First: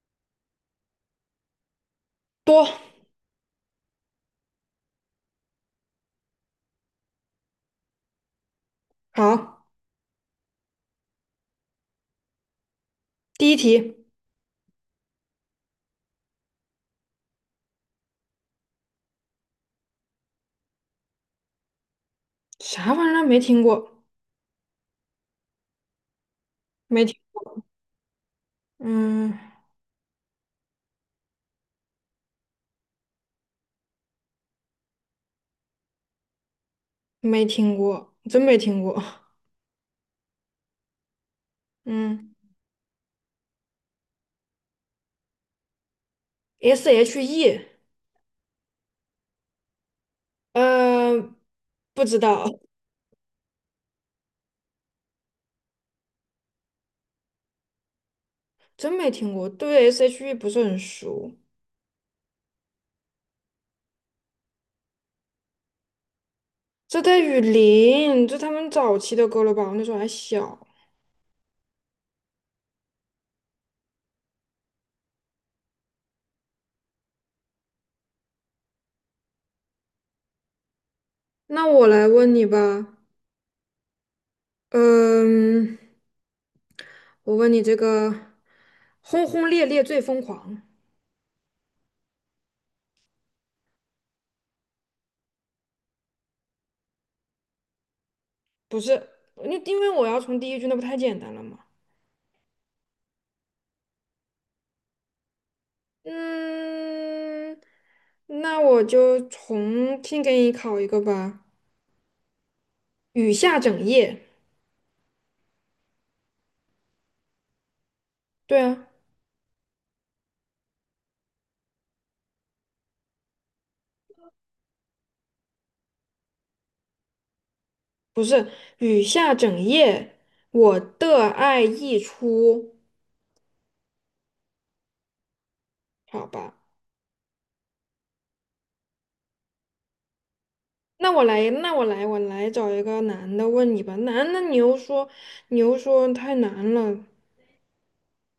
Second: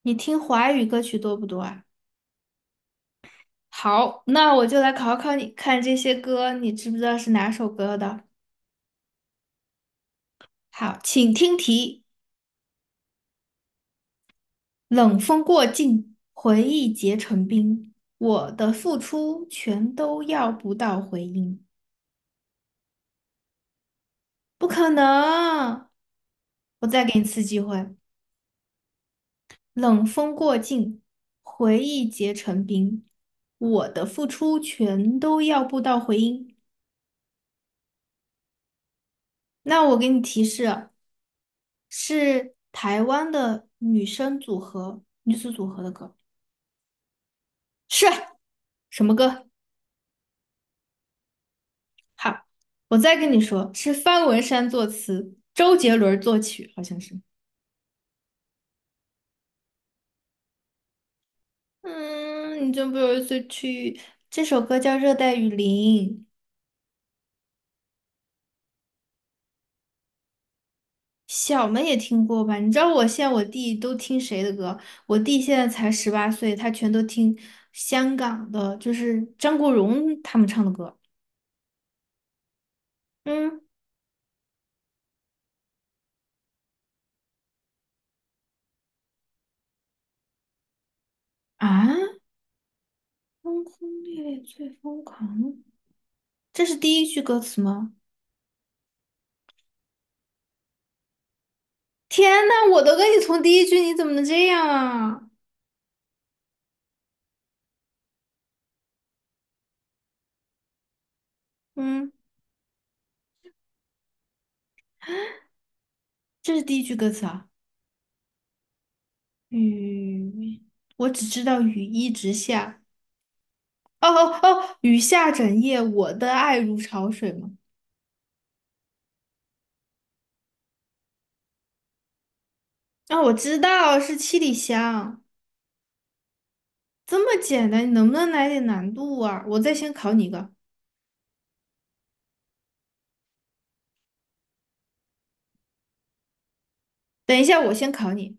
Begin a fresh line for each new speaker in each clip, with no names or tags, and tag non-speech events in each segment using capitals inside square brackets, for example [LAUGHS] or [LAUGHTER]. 你听华语歌曲多不多啊？
多。
好，那我就来考考你，看这些歌你知不知道是哪首歌的？
好，
好，请听题：
第一题，
冷风过境，回忆结成冰，我的付出全都要不到回音。
啥玩意儿没听过？
不可能！我再
没听，
给你次机会：
嗯，
冷风过境，回忆结成冰，我的付出全都要不到回音。
没听过，真没听过。
那我给你提示。
嗯
是台湾的女生组合、女子组合的歌，
，SHE，
是什么歌？
呃，不知道，
好，我再跟你说，是方文山作词，周杰伦作曲，好像是。
真没听过，对 SHE 不是很熟。
嗯，你真不由自己去。这首歌叫《热带雨林》，
这带雨林，这他们早期的歌了吧？我那时候还小。
小们也听过吧？你知道我现在我弟都听谁的歌？我弟现在才18岁，他全都听香港的，就是张国荣他们唱的歌。
那我来问你吧，
嗯
嗯，我问你这个"轰轰烈烈最疯狂"
啊，轰轰烈烈最疯狂。这是第一句歌词吗？
不是？你因为我要从第一句，那不太简单了吗？
天呐，我都跟你从第一句，你怎么能这样啊？
嗯，那我就重新给你考一个吧。
嗯，
雨下整夜，
这是第一句歌词啊。
对啊，
雨，我只知道雨一直下。哦哦哦，雨下整夜，我的爱如潮水吗？
不是雨下整夜，我的爱溢出，
啊、我知道是七里香。
好吧。
这么简单，你能不能来点难度啊？我再先考你一个。
那我来，那我来，我来找一个男的问你吧。男的你又说太难了。
等一下，我先考你。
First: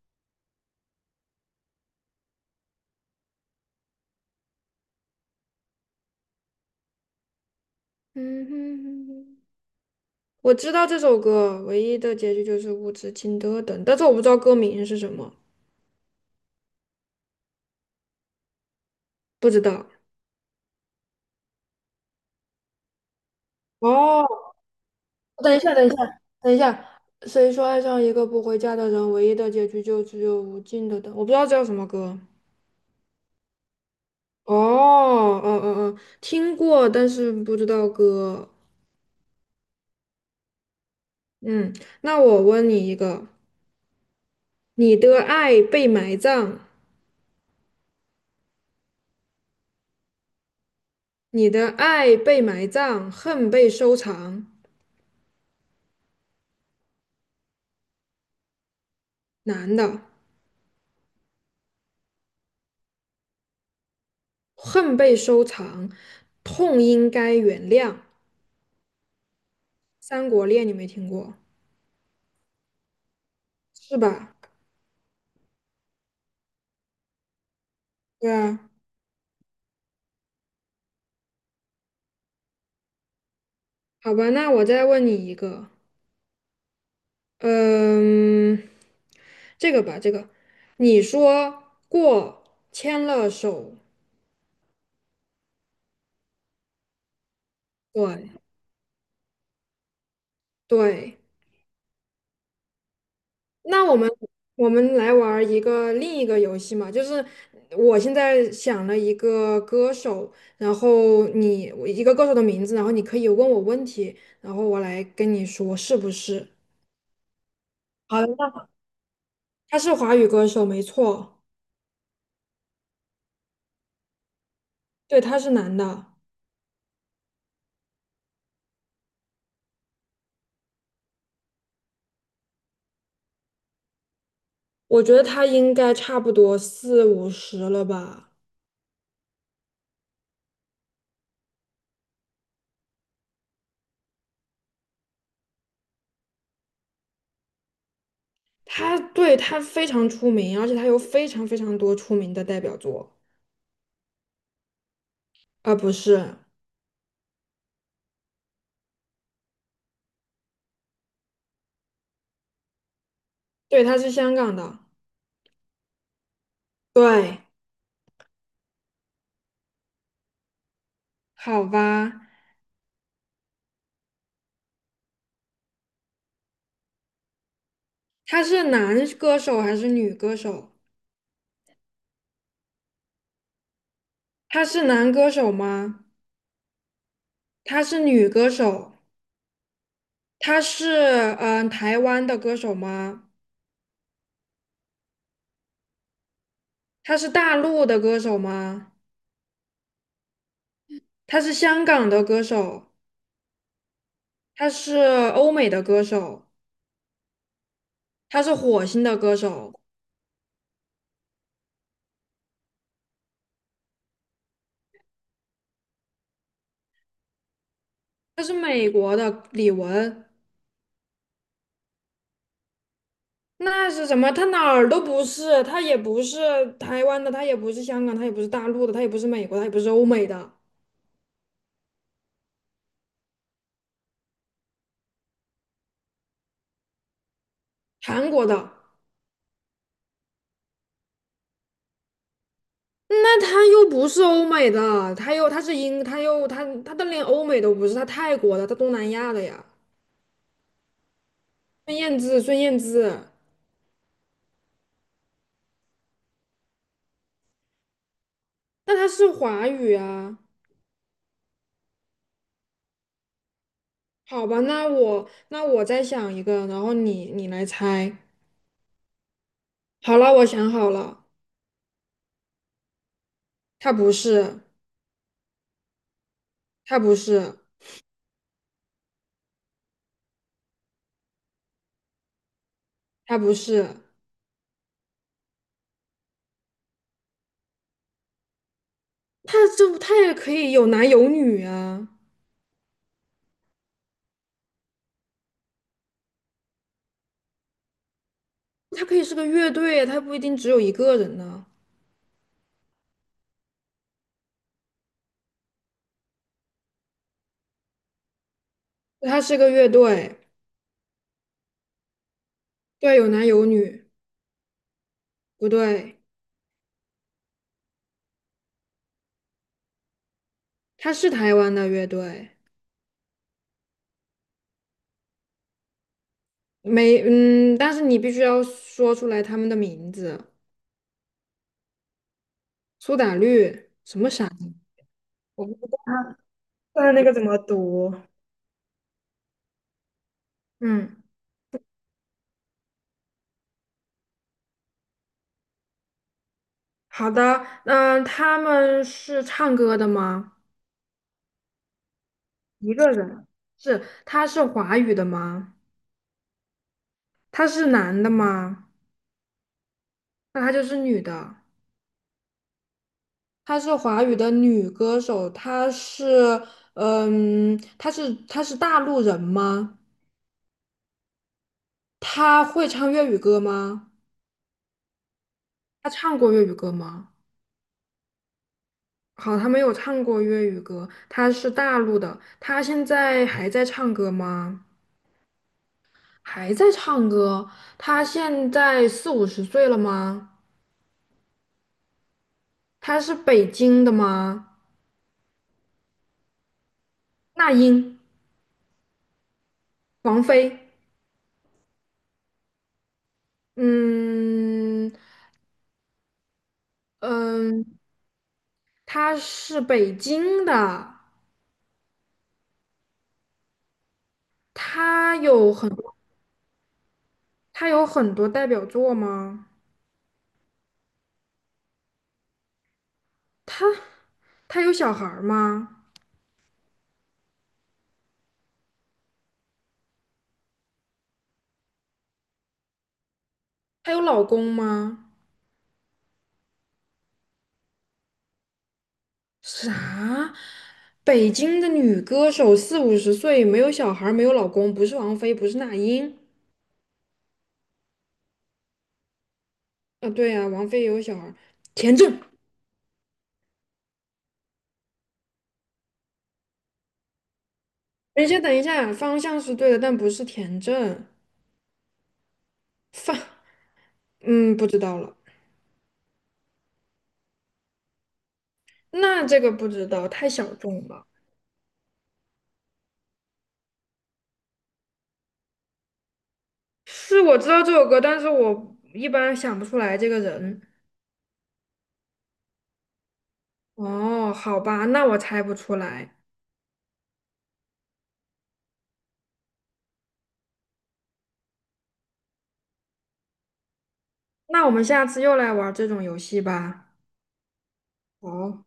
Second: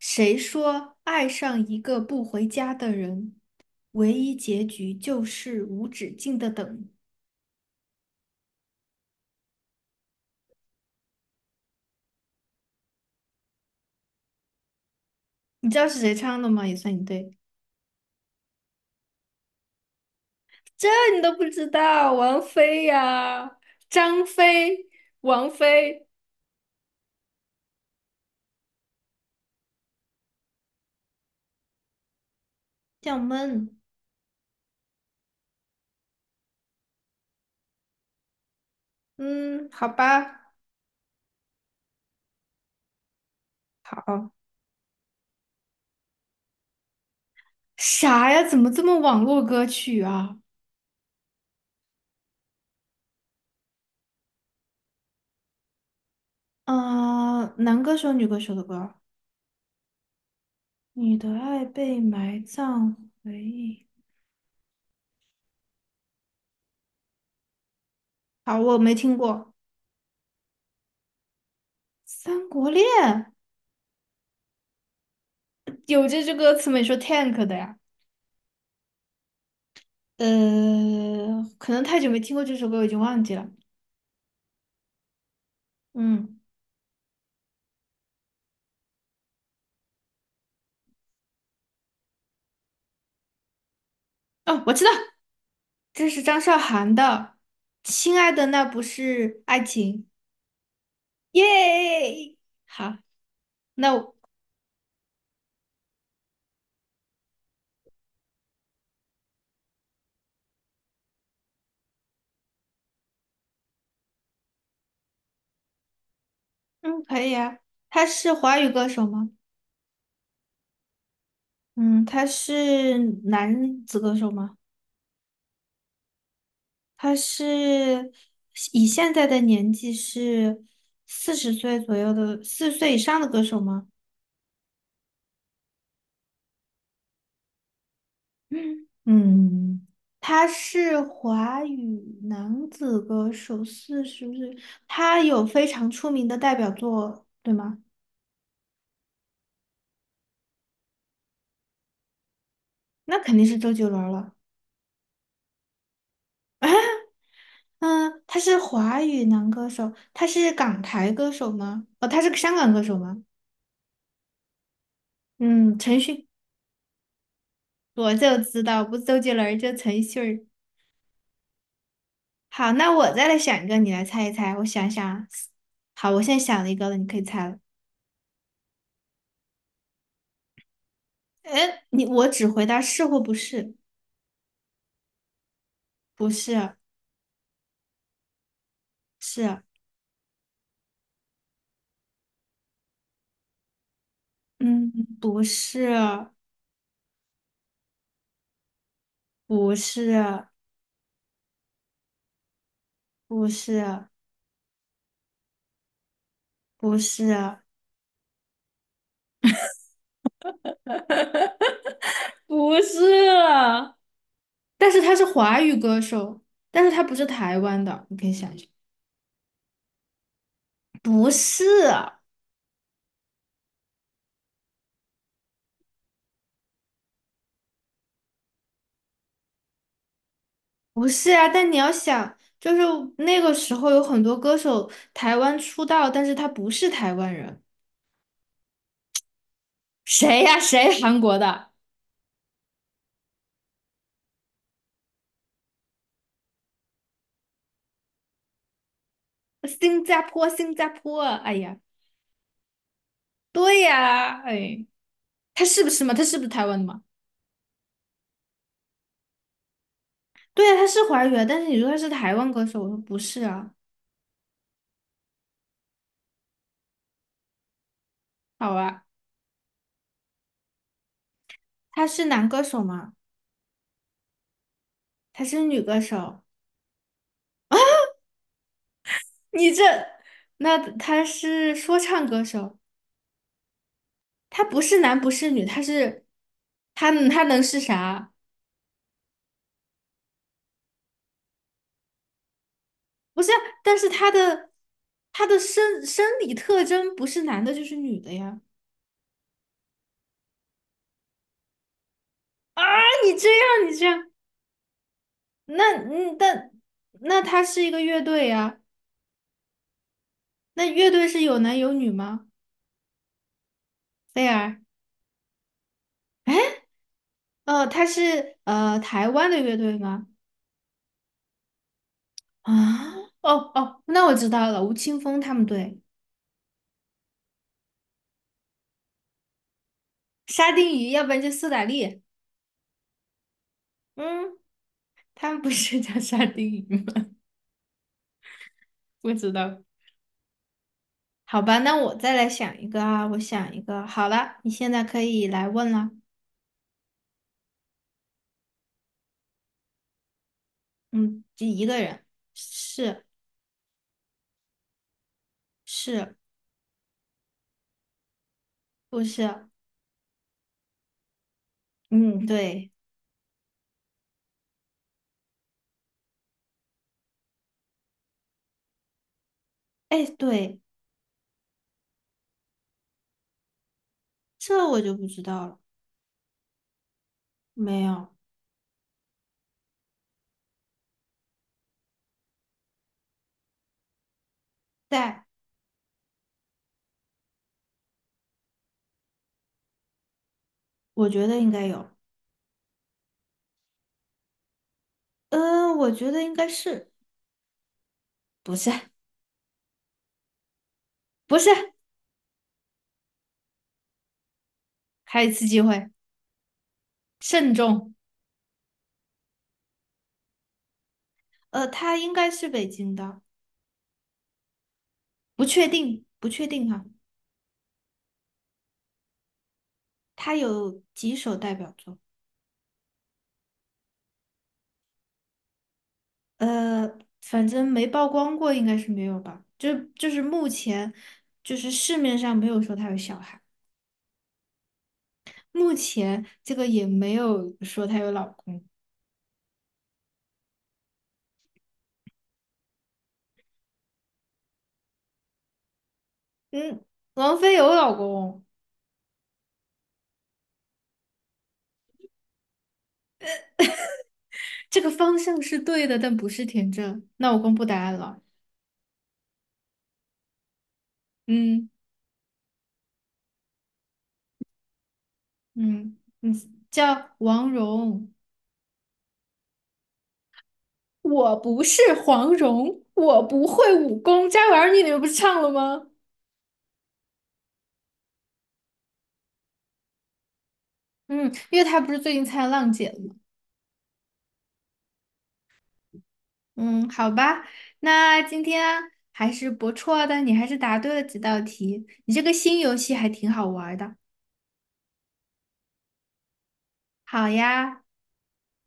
谁说爱上一个不回家的人，唯一结局就是无止境的等？
嗯哼哼哼，我知道这首歌唯一的结局就是无止境的等，但是我不知道歌名是什么，
你知道是谁唱的吗？也算你对，
不知道。
这你都不知道，王菲呀、张
哦，
飞、王
等一下，等一下，
菲，
等一下。谁说爱上一个不回家的人，唯一的结局就只有无尽的等？我不知道这叫什么歌。
叫闷。
哦，哦哦哦，听过，但是不知道歌。
嗯，好吧，
嗯，那我问你一个：
好。
你的爱被埋葬，
啥呀？怎么这么网络歌曲啊？
你的爱被埋葬，恨被收藏。
啊、男歌手、女歌手的歌。
男的，
你的爱被埋葬回忆。
恨被收藏，痛应该原谅。
好，我没听过
《三国恋》你没听过
《三国恋》，
是吧？
有这句歌词没说 tank 的呀？
对啊，
呃，可能太久没听过这首歌，我已经忘记了。
好吧，那我再问你一个。
嗯，
嗯，这个吧，这个，你说过牵了手，
哦，我知道。这是张韶涵的《亲爱
对
的那不是爱情》，
对，
耶！好，
那
那
我们
我
我们来玩儿一个另一个游戏嘛，就是我现在想了一个歌手，然后你我一个歌手的名字，然后你可以问我问题，然后我来跟你说是不是？
嗯可以啊。他
好
是
的，那
华语
好
歌手吗？
他是华语歌手，没错，
嗯，他是男子歌手吗？
对，他是男的，
他是以现在的年纪是四十岁左右的，四十岁以上的歌手吗？
我觉得他应该差不多四五十了吧。
[CLEARS THROAT] 嗯，嗯，他是华语男子歌手，四十岁，他有非常出名的代表作，对吗？
他对他非常出名，而且他有非常非常多出名的代表作，
那肯定是周杰伦了。
啊，不是，
嗯，他是华语男歌手，他是港台歌手吗？哦，他是个香港歌手吗？
对，他是香港的，
嗯，陈迅，
对，
我就知道，不是周杰伦儿就陈迅儿。
好吧，
好，那我再来想一个，你来猜一猜。我想想啊。好，我现在想了一个了，你可以猜了。
他是男歌手还是女歌手？
哎，你我只回答是或不是，
他是男歌手吗？
不是，
他是女歌手？
是，
他是台湾的歌手吗？
嗯，不是，
他是大陆的歌手吗？
不是，
他是香港的歌手？
不是，
他是欧美的歌手？
不是，
他是火星的歌手？
[LAUGHS] 不是，但是他是华语歌手，但是他不是台湾的，你可以
他
想
是
一下，
美国的李玟？
不是啊，
那是什么？他哪儿都不是，他也不是台湾的，他也不是香港，他也不是大陆的，他也不是美国，他也不是欧美的，
不是啊。但你要想，就是那个时候有很多歌手台湾出道，但是他不是台湾人，
韩国的。
谁呀、谁 [LAUGHS] 韩国的？
那他又不是欧美的，他又他是英，他又他他的连欧美都不是，他泰国的，他东南亚的呀。
新加坡，新加坡，哎呀，
孙燕姿，孙燕姿，
对呀、哎，他是不是嘛？他是不是台湾的嘛？
那他是华语啊？
对呀、他是华语啊，但是你说他是台湾歌手，我说不是啊，
好吧，那我再想一个，然后你来猜。
好啊，
好了，我想好了，
他是男歌手吗？
他不是，
他是女歌手，
他不是，
你这，那他是说唱歌手，
他不是。
他不是男不是女，他是，他能是啥？
他这他也可以有男有女啊，
不是啊但是他的生理特征不是男的就是女的呀。
他可以是个乐队啊，他不一定只有一个人呢、
啊，你这样你这样，那嗯，但那他是一个乐队呀，
他是个乐队，
那乐队是有男有女吗？
对，有男有女，
菲儿，
不对，
哦，他是台湾的乐队吗？
他是台湾的乐队，
啊，哦哦，那我知道了，吴青峰他们队，
没，但是你必须要说出来他们的名字，
沙丁鱼，要不然就苏打绿，
苏打绿，什么傻？
嗯。他们不是叫沙丁鱼吗？
读
[LAUGHS] 不知道。
嗯，
好吧，那我再来想一个啊，我想一个。好了，你现在可以来问了。
好的，嗯，他们是唱歌的吗？
嗯，就一个人，
一个
是
人，是，他是华语的吗？
是
他是男的吗？
不是？
那他就是女的。
嗯，对，
她是华语的女歌手，她是，嗯，她是大陆人吗？
哎，对，
她会唱粤语歌吗？
这我就不知道了。
她唱过粤语歌吗？
没有，
好，她没有唱过粤语歌，她是大陆的，她现在还在唱歌吗？
在，
还在唱歌，她现在四五十岁了吗？
我觉得应该有。
她是北京的吗？
我觉得应该是，
那英，
不是，
王菲，
不是，
嗯
还有一次机会，慎
嗯，
重。
她是北京的。
他应该是北京的，
他
不
有
确
很多，
定，不确定哈、
他有很多代表作吗？
他有几首代表作？
他他有小孩儿吗？
反正没曝光过，应该是没有吧？就是目前，就是市面上没有说她有小孩，
他有老公吗？
目前这个也没有说她有老公。
啥？北京的女歌手四五十岁，没有小孩儿，没有老公，不是王菲，不是那英。
嗯，王菲有老公，
啊，对呀、王菲也有小孩儿，田震。
这个方向是对的，但不是田震。那我公布答案了。
等一下，等一下，方向是对的，但不是田震。
嗯
放，嗯，不知道了。
嗯嗯，叫王蓉。
那这个不知道，太小众了。
我不是黄蓉，我不会武功。这玩意儿你们不是唱了吗？
是我知道这首歌，但是我一般想不出来这个人。
嗯，因为她不是最近参加浪姐了。
哦，好吧，那我猜不出来。
嗯，好吧，那今天还是不错的，你还是答对了几道题，你这个新游戏还挺好玩儿的。
那我们下次又来玩这种游戏吧。
好呀，
好。